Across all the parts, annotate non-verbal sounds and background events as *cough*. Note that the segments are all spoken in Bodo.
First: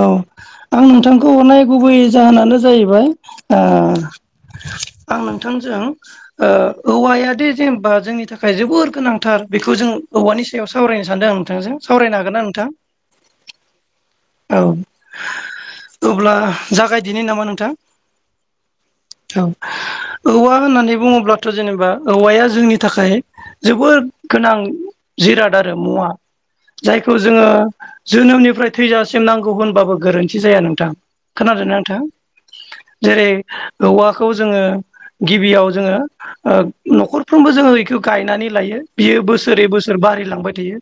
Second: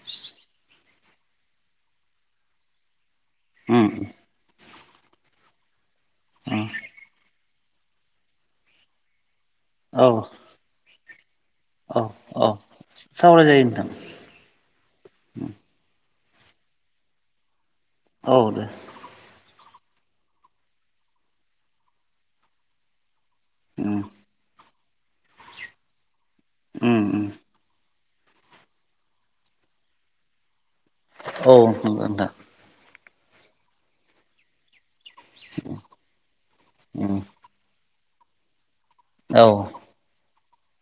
औ आं नोंथांखौ हरनाय गुबै जाहोनानो जाहैबाय ओ उम आं नोंथांजों ओ उम औवाया दि जेनेबा जोंनि थाखाय जोबोर गोनांथार। बेखौ जों औ औवानि सायाव सावरायनो सानदों आं नोंथांजों। औ सावरायनो हागोन ना औ नोंथां? सावराय जायो नोंथां औ अब्ला जागायदिनि नामा नोंथां? औ दे। औ औवा होननानै बुङोब्लाथ' जेनेबा औवाया जोंनि थाखाय उम जोबोद गोनां जिराद आरो मुवा। उम जायखौ जोङो जोनोमनिफ्राय थैजासिम नांगौ होनबाबो गोरोन्थि जाया नोंथां। उम औ खोनादो ना नंगौ नोंथां? जेरै औवाखौ जोङो गिबियाव जोङो ओ उम न'खरफ्रोमबो जोङो इखो गायनानै लायो । बियो औ बोसोरै बोसोर बारिलांबाय थायो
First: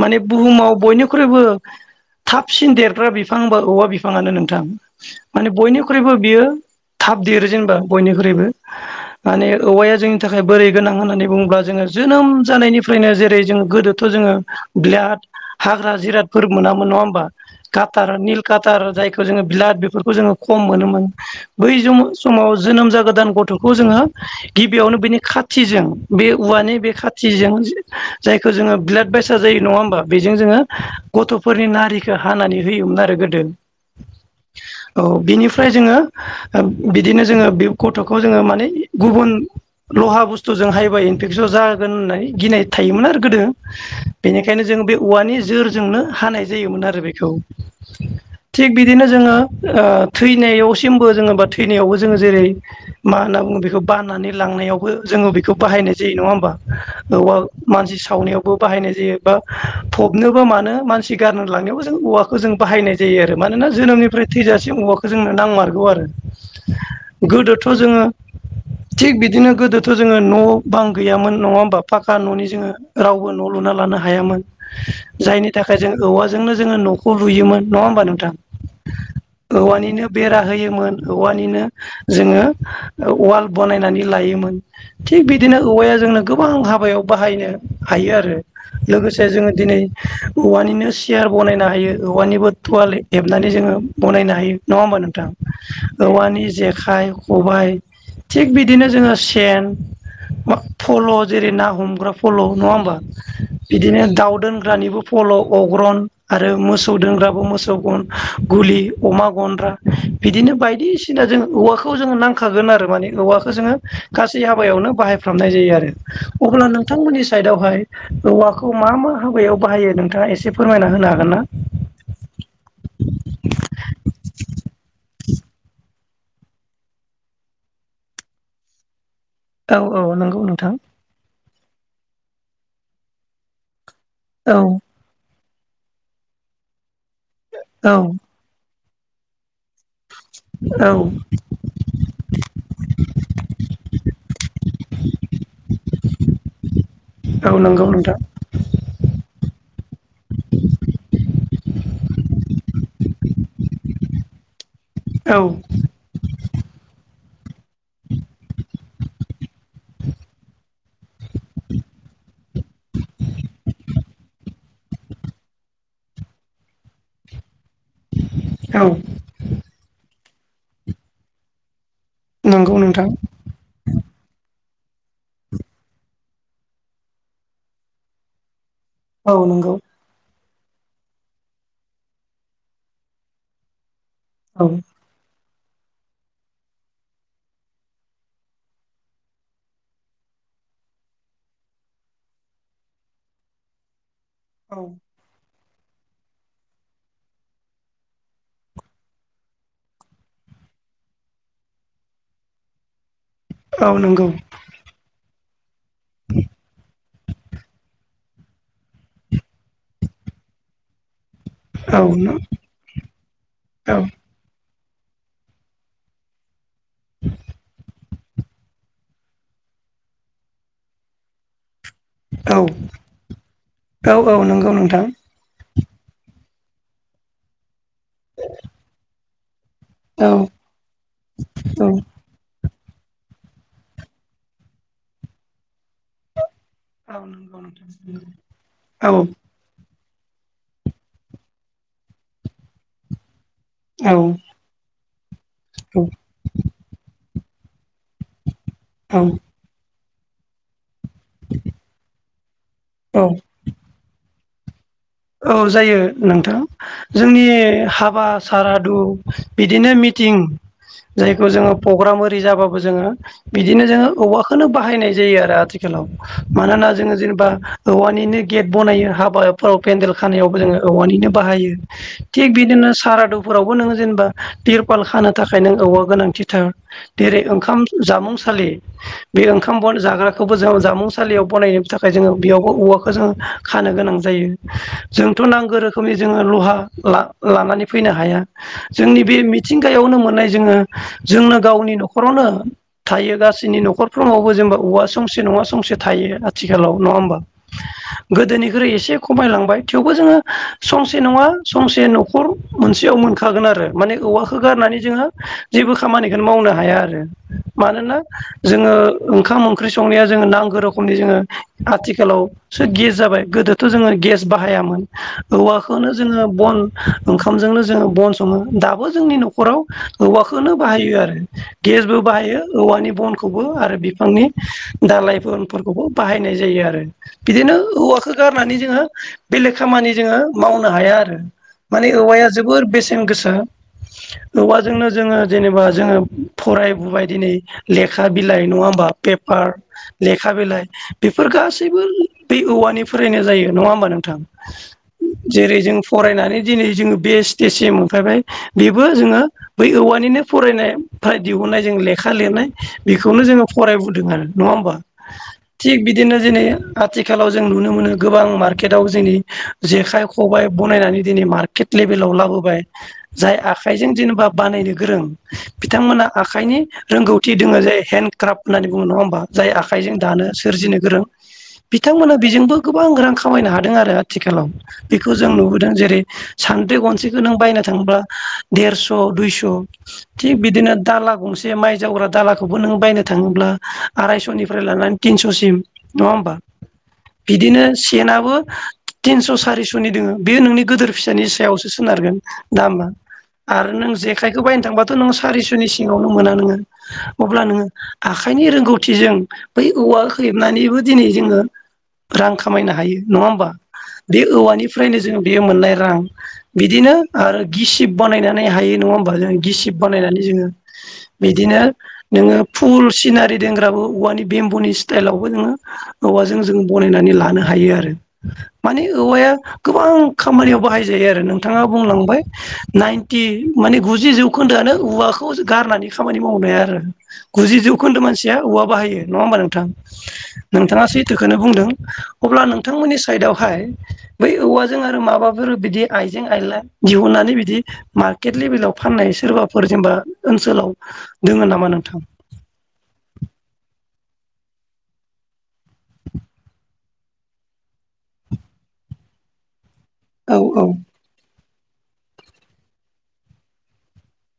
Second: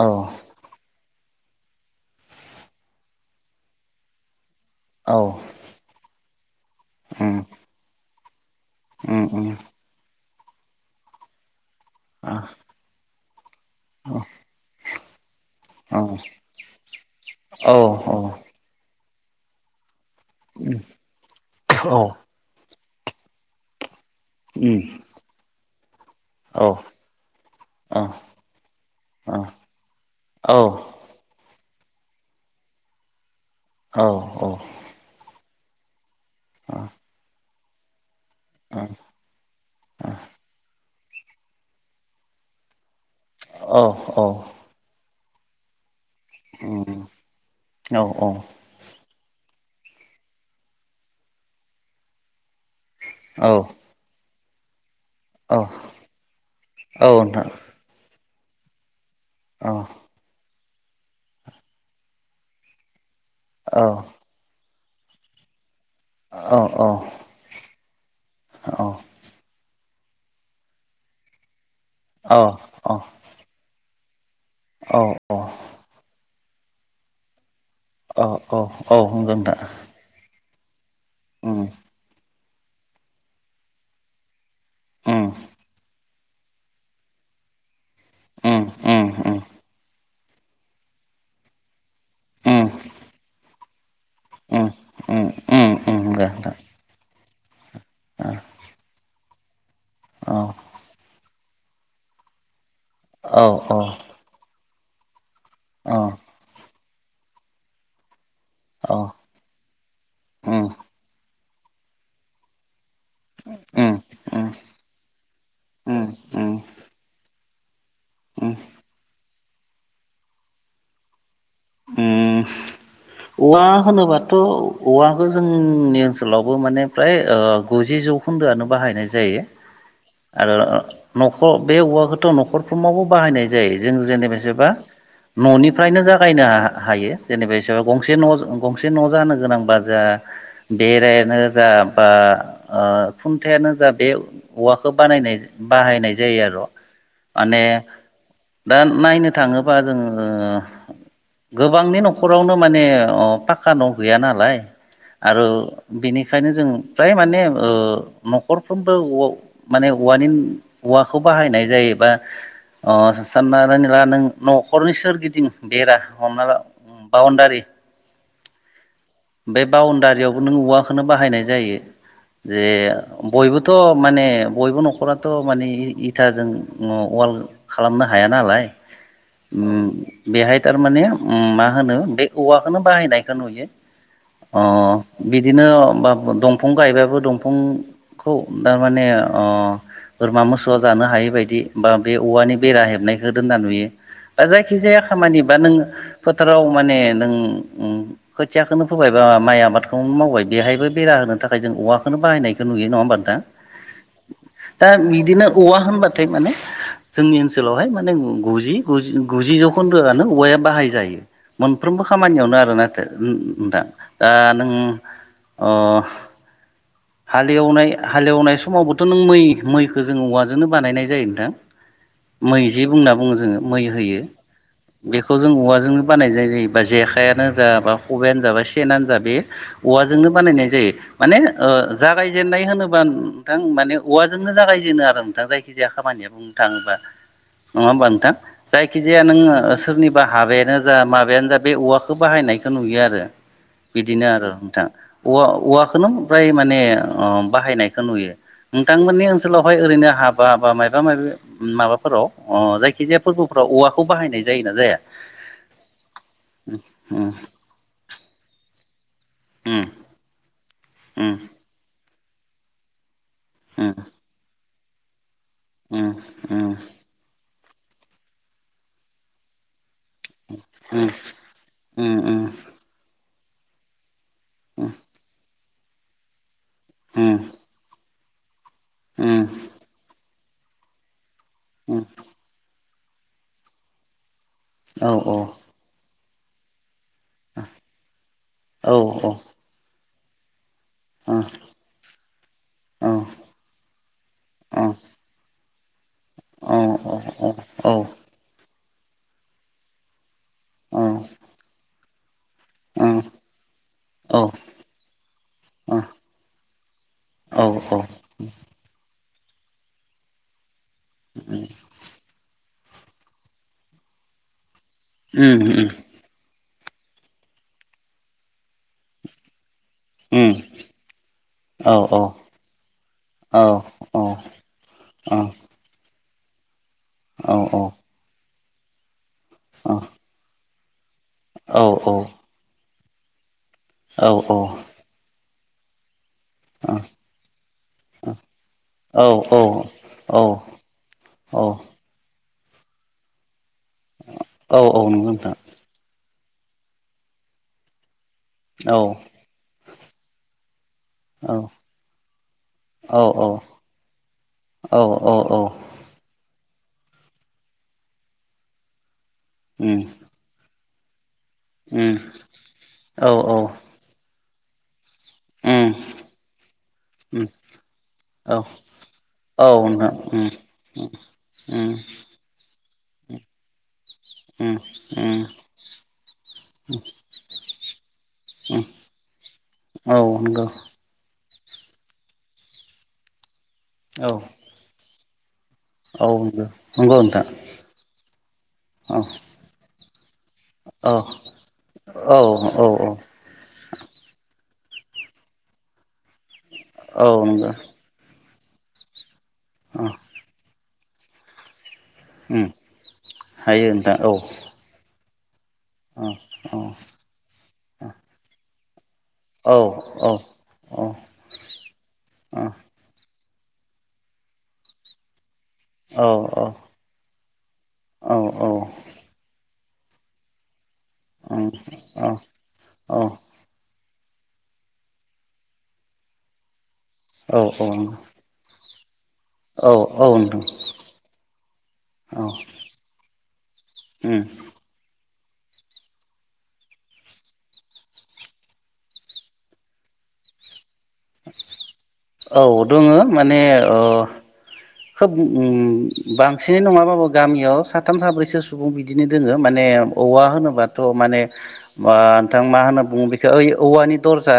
औ माने बुहुमाव बयनिख्रुइबो थाब सिन देरग्रा बिफां होनबा औवा बिफाङानो नों थां। औ माने बयनिख्रुइबो बियो थाब उम देरो जेनेबा बयनिख्रुइबो। उम उम माने औवाया जोंनि थाखाय बोरै गोनां होननानै बुङोब्ला जोङो जोनोम आ जानायनिफ्रायनो जे रै जों गोदोथ' औ जोङो बिराद हाग्रा औ उम जिरादफोर मोनामोन नङा होमबा? औ उम औ उम औ कातार औ नोंथां औ निल कातार जायखौ जोङो ब्लाद बेफोरखौ जोङो खम मोनोमोन बै जमा समाव जोनोम जागोदान गथ'खौ जोङो गिबियावनो बिनि खाथिजों बे औवानि बे खाथिजों जायखौ जोङो ब्लाद बायसा जायो। नङा होमबा? बेजों जोङो गथ' फोरनि नारिखौ हानानै होयोमोन आरो गोदो। औ औ। फ्राय जोङो बिदिनो जोङो गथ' जोङो माने गुबुन लहा बुस्थु जों हायोबाय एफेक्सन जागोन होननाय गिनाय थायोमोन आरो गोदो। बेनिखायनो जों बे औवानि जोरजोंनो हानाय जायोमोन आरो बेखौ। थिग बिदिनो जोङो ओ थैनायावसिमबो जोंङो बा थैनायावबो जोंङो जेरै मा होनना बुङो बेखौ बाननानै लांनायावबो जोङो बेखौ बाहायनाय जायो। नङा होमबा? औवा मानसि सावनायावबो बाहायनाय जायो। बा फबनोबो मानो मानसि गारनो लांनायावबो जों औवाखौ जों बाहायनाय जायो आरो मानोना जोनोमनिफ्राय थैजासिम औवाखौ जोंनो नांमारगौ आरो गोदो थ' जोंङो थिग बिदिनो गोदोथ' जोङो न' बां गैयामोन नङा होमबा? फाखा न'नि जोंङो रावबो न' लुना लानो हायामोन। औ औ जायनि थाखाय जों औवाजोंनो जोङो न'खौ लुयोमोन। नङा होमबा औ नोंथां? औ औ नंगौ नोंथां औवानिनो बेरा होयोमोन उम औवानिनो जोङो उवाल बनायनानै लायोमोन। थिग उम बिदिनो औवाया जोंनो गोबां हाबायाव बाहायनो हायो आरो उम उम लोगोसे जोङो दिनै औवानिनो सियार बनायनो हायो। औवानिबो उम थवाल हेबनानै जोङो बनायनो हायो। उम नङा होमबा नोंथां? उम उम नंगौ औवानि जेखा इ खबाइ नोंथां थिग बिदिनो जोङो सेन औ मा फल' जेरै ना हमग्रा फल' नङा होमबा औ औ बिदिनो दाउ दोनग्रानिबो फल' औ अग्रन आरो मोसौ दोनग्राबो मोसौ गन गुलि औ अमा गनद्रा बिदिनो उम बायदिसिना जों औवाखौ जोङो नांखागोन आरो माने औवाखो जोङो उम गासै हाबायाव बाहाय फ्रामनाय जायो आरो उम उम अब्ला नोंथांमोननि साइदावहाय उम औवाखौ मा मा हाबायाव बाहाय यो नोंथाङा एसे फोरमायना होनो हागोन ना? उम औवा होनोबाथ' औवाखौ जोंनि ओनसोलावबो माने फ्राय ओ गुजि जौखोन्दोआनो बाहायनाय जायो औ औ नंगौ आरो नोंथां नख ख बे औवाखौथ नखरफ्रावबो बाहायनाय जायो जों जेने औ बेसेबा। ननिफ्रायनो जागायनो हायो जेनेब औ गंसे न गंसे न जानो गोनांबा जाहा औ बेरायानो जा बा ओ खुन्थायानो जा बे औवाखौ बानायनो बाहायनाय जायो आर औ नंगौ नोंथां। दा नायनो थांङोबा जोंङो गोबांनि नखरावनो माने अ पाक्का न गैया नालाय आरो औ बेनिखायनो जों फ्राय माने ओ नखरफ्रोमबो औ माने औवानि औवाखौ बाहायनाय जायोबा ओ साननानै ला नों नखरनि सोरगिदिं बेरा हमना ला उम बाउण्डारि औ। बे बाउणडारियावबो नों औवाखौनो बाहायनाय जायो। जे नंगौ नोंथां बयबोथ माने बयबो नखराथ माने इथाजों वाल खालामनो हाया नालाय। औ नंगौ। उम बेहाय थारमाने उम मा होनो बे औवाखौनो बाहायनायखौ नुयो अ औ बिदिनो बा दंफं गायबाबो दंफं खौ थारमाने ओ। बोरमा मोसौआ जानो हायि बायदि बा बे औवानि बेरा हेबनायखौ दोनना नुयो। बा औ जायखिजाया खामानि बा नों फोथाराव माने नों उम खोथियाखोनो फोबाय बा माइ आबादखौनो मावबाय बेहायबो बेरा होनो थाखाय जों औवाखौनो बाहायनायखौ नुयो नंङा होमबा नों थां औ नंगौ दा बिदिनो औवा होनबाथाय माने जोंनि ओनसोलावहाय माने गु गुजि गु गुजि गुजि जौखोन्दोआनो औवाया बाहाय जायो। औ मोनफ्रोमबो खामानियावनो आरो नाथाय दा दा नों अ हालेवनाय हालेवनाय समावबोथ नों मै मैखौ जोङो औवाजोंनो बानायनाय जायो नोंथां औ मै जि बुंना बुङो जोङो मै होयो औ नंगौ नोंथां बेखौ जों औवाजों जोंनो बानाय जायो जेखायानो जा बा खबाइानो जा बा सेनानो जा बे औवाजोंनो औ बानायनाय जायो माने ओ औ जागायजेननाय होनो बा नोंथां माने औवाजों जागायजेनो आरो नोंथां जायखिजाया खामानिया बुं थाङोबा औ नंगौ नङा होमबा नोंथां औ जायखिजाया नों सोरनिबा हाबायानो जा माबायानो जा बे औवाखौ बाहायनायखौ नुयो आरो बिदिनो औ आरो नोंथां औवा औवाखोनो फ्राय माने ओ बाहायनाय नुयो औ नोंथांमोननि ओनसोलावहाय ओरैनो हाबा बा मायबा मायबि माबाफोराव अ जायखिजाया औ फोरबोफोराव औवाखौ बाहायनाय जायो ना जाया? औ जायो नोंथां औ उम औ जोंनि हाबा सारादु बिदिनो मिटिं जायखौ जोङो प्रग्राम ओरि जाबाबो जोङो बिदिनो जोङो औवाखौनो बाहायनाय जायो आरो आथिखालाव मानोना जोङो जेनेबा औवानिनो गेट बनायो हाबाफोराव पेन्देल खानायावबो जोङो औवानिनो बाहायो थिग बिदिनो सारादुफोरावबो नोङो जेनेबा तिरपाल खानो थाखाय नों औवा गोनांथिथार जेरै ओंखाम जामुंसालि बे ओंखाम बन जाग्राखौबो जोंङो जामुंसालियाव बनायनो थाखाय जोङो बेयावबो औवा खो जों खानो गोनां जायो जोंथ नांगौ रोखोमनि जोङो लहा ला लानानै फैनो हाया जोंनि बे मिथिंगायावनो मोननाय जोङो जोंनो गावनि नखरावनो थायो गासैनि नखरफ्रोमावबो जेनेबा औवा संसे नङा संसे थायो आथिखालाव नङा होमबा औ गोदोनिख्रुइ एसे खमायलांबाय थेवबो जोङो संसे नङा संसे न *inaudible* मोनसेयाव मोनखागोन आरो माने औवाखौ गारनानै जोङो जेबो खामानिखौनो मावनो हाया आरो औ मानोना जोङो ओंखाम ओंख्रि संनाया जोङो नांगौ रोखोमनि जोङो आथिखालावसो गेस जाबाय गोदो थ' जोङो गेस बाहायामोन औवाखौनो जोङो बन ओंखामजोंनो जोङो बन सङो दाबो जोंनि न'खराव औवाखोनो बाहायो आरो गेसबो बाहायो औवानि बनखौबो आरो बिफांनि दालायफोर फोरखौबो बाहायनाय जायो आरो बिदिनो औवाखो गारनानै जोङो बेलेग खामानि जोङो मावनो हाया आरो माने औवाया जोबोर बेसेन गोसा औवाजोंनो जोङो जेनेबा जोङो फरायबोबाय दिनै लेखा बिलाइ नङा होमबा औ पेपार लेखा बिलाइ बेफोर औ गासैबो बे औवानि फ्रायनो जायो नङा होमबा नोंथां नंगौ नोंथां जेरै जों फरायना नै दिनै जोङो बे स्टेसिम मोनफायबाय औ बेबो जोङो बै औवानिनो फरायनाय फाय औ दिहुननाय जों लेखा लिरनाय बेखौनो औ जोङो फरायबोदों आरो नङा होमबा औ औ औ थिग बिदिनो दिनै आथिखालाव जों नुनो मोनो गोबां मार्केटाव जोंनि उम जेखाइ खबाइ बनायनानै मार्केट उम लेभेलाव लाबोबाय औ औ जाय आखाइजों जेनेबा बानायनो गोरों उम बिथांमोना आखाइनि उम रोंगौथि दोङो जे हेन्द औ क्राफ्ट होननानै बुङो नङा हबा औ जाय आखाय नोंथां जों उम दानो सोरजिनो गोरों उम बिथांमोना बिजोंबो गोबां रां खामायनो हादों आरो आथिखालाव उम बेखौ जों नुबोदों जेरै सान्द्रि गनसेखौ नों बायनो थांबा उम उम देरस' दुयस' औ थिग नंगौ बिदिनो दालां गंसे माइ जावग्रा दालाखौबो नों बायनो थाङोब्ला औ आरायस'निफ्राय लानानै थिनस'सिम औ नंगौ-नोंगौ‌ नोंथां बिदिनो सेनाबो औ थिनस' सारिस'नि दोङो बेयो नोंनि औ गोदोर फिसानि सायावसो सोनारगोन औ दामा औ औ आरो नों जेखाय बेखौ बायनो थांबाथ' नों सारिस'नि सिङावनो मोना नोङो औ अब्ला नंगौ नोङो आखाइनि रोंगौथिजों बै औ औवा हेबनानैबो दिनै जोङो रां उम खामायनो हायो नङा होमबा हायो नोंथां औ बे औवानिफ्रायनो जोङो बेयो मोननाय रां औ बिदिनो आरो गिसिब बानायनानै हायो नङा होनबा बा जों गिसिब औ उम बानायनानै जोङो बिदिनो नोङो फुल सिनारि देंग्राबो औवानि बेम्ब'नि स्टाइलावबो नोङो औ औ नानै लानो हायो आरो औ औ नोंथां औ माने औवयाव गोबां खामानियाव बाहाय जायो आरो नोंथाङा बुंलांबाय नाइनटि माने गुजि जि जौखोन्दोआनो औवाखौ गारनानै खामानि मावनो हाया आरो गुजि उम जौखोन्दो मानसिया बाहायो नङा होनबा औ नोंथां नोंथाङा सैथोखोनो बुंदों अब्ला नोंथांमोनि साइदआवहाय बै औवाजों आरो माबा फोर बिदि आइजें आइला दिहुननानै बिदि मार्केट लेबेलआव फाननाय सोरबाफोर जेनेबा ओनसोलाव दोङो नामा नोंथां? औ दोङो माने ओ खोब अम बांसिनै नङाबाबो गामियाव साथाम साब्रैसो सुबुं बिदिनो दोङो माने औवा औ औ होनोबाथ' माने ओ नोंथां मा होनो बुङो बेखौ ओइ औवानि दरजा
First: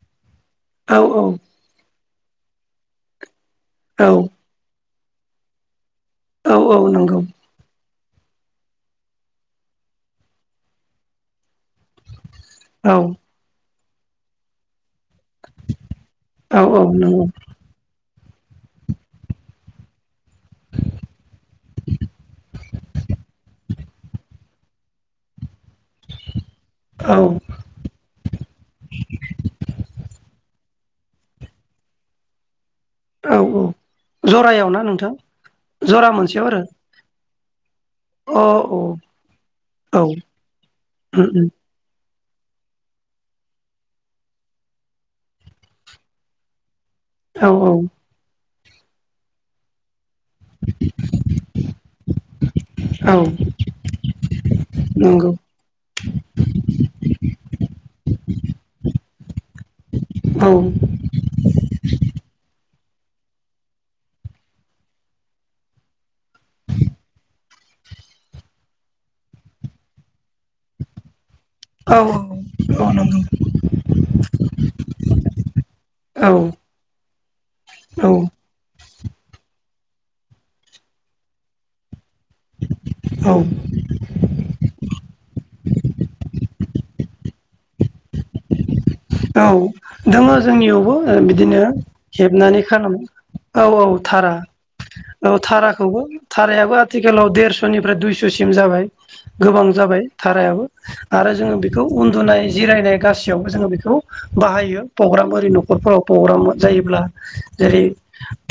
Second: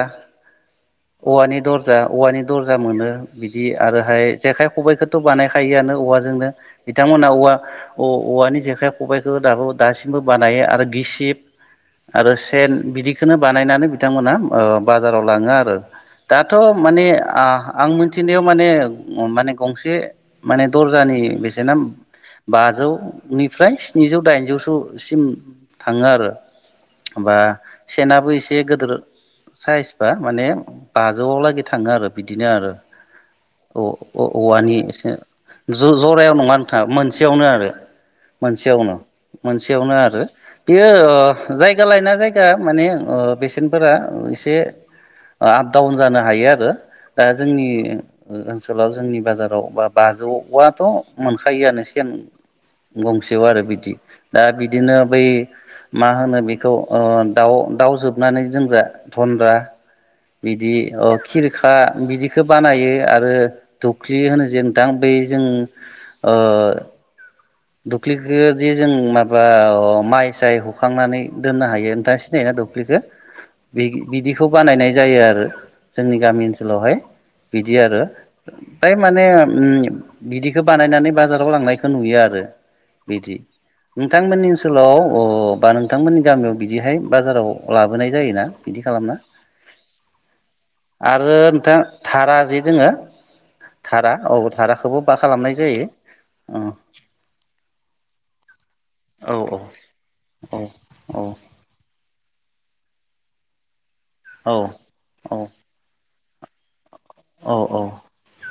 औ औवानि दरजा औवानि दर्जा मोनो बिदि औ आरोहाय जेखाइ खबाइखो थ बानायखायोआनो औवाजोंनो औ औ नंगौ बिथांमोना औवा औ औवानि जेखाइ खबाइखौ दाबो दासिमबो बानायो आरो गिसिब आरो सेन औ बिदिखोनो बानायनानै बिथांमोना ओ बा जाराव लाङो आरो दाथ' औ औ माने नंगौ आ आं मिथिनायाव माने-माने गंसे एसे माने दर्जानि बेसेना बाजौनिफ्राय स्निजौ दाइनजौसोसिम थाङो आरो। औ बा सेनाबो एसे गिदिर साइज बा माने बाजौलागै थाङो आरो बिदिनो आरो औ औ जरायाव औवानि। ना एसे नोंथां ज जरा जरायाव मोनसेयाव नङा आरो नोंथाङा मोनसेयावनो आरो अ औ मोनसेयावनो मोनसेयावनो औ उम आरो बेयो उम जायगा लायना जायगा। माने बेसेन्टफोरा एसे आपडाउन जानो हायो आरो। दा औ जोंनि औ ओनसोलाव जोंनि बाजाराव बा बाजौआथ' मोनखायोआनो सेन औ गंसेयाव आरो बिदि दा बिदिनो बै नंगौ मा होनो बेखौ दाउ दाउ जोबनानै दोनग्रा गन्द्रा औ बिदि खिरखा बिदिखौ बानायो। आरो दुख्लि होनो जे नोंथां बै जों दुब्लिखौदि जों माबा माइ साय हखांनानै दोननो हायो औ नोंथाङा सिनायोना औ दुब्लिखौ? नंगौ बिदिखौ बानायनाय जायो आरो जोंनि गामि ओनसोलावहाय। बिदि आरो औ फ्राय माने बिदिखौ बानायनानै बाजाराव लांनायखौ नुयो आरो। बिदि औ नोंथांमोननि ओनसोलाव बा नोंथांमोननि गामियाव बिदिहाय बाजाराव लाबोनाय जायोना? बिदि खालामना औ दङ जोंनियावबो आरो बिदिनो नोंथां धारा जे हेबनानै दोङो खालामो। औ औ धारा औ धाराखौबो बा औ खालामनाय जायो धाराखौबो औ धारायाबो आथिखालाव देरस' स'निफ्राय दुइस'सिम जाबाय औ गोबां औ जाबाय धारायाबो औ आरो जोङो बेखौ उन्दुनाय जिरायनाय गासैयावबो जोङो बेखौ बाहायो प्रग्राम औ ओरै नखरफोराव प्रग्राम जायोब्ला। औ जेरै औ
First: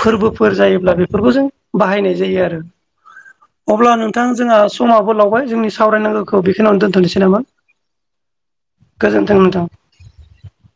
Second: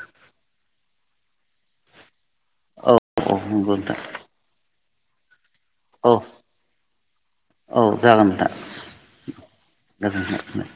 फोरबोफोर जायोब्ला बेफोरखौ जों बाहायनाय जायो आरो औ औ नंगौ अब्ला नोंथां जोंहा समाबो लावबाय जोंनि औ सावरायनांगौखौ बेखौनोनो दोन्थ'नोसै नामा? औ जागोन नोंथां गोजोन्थों नोंथां गोजोन्थों।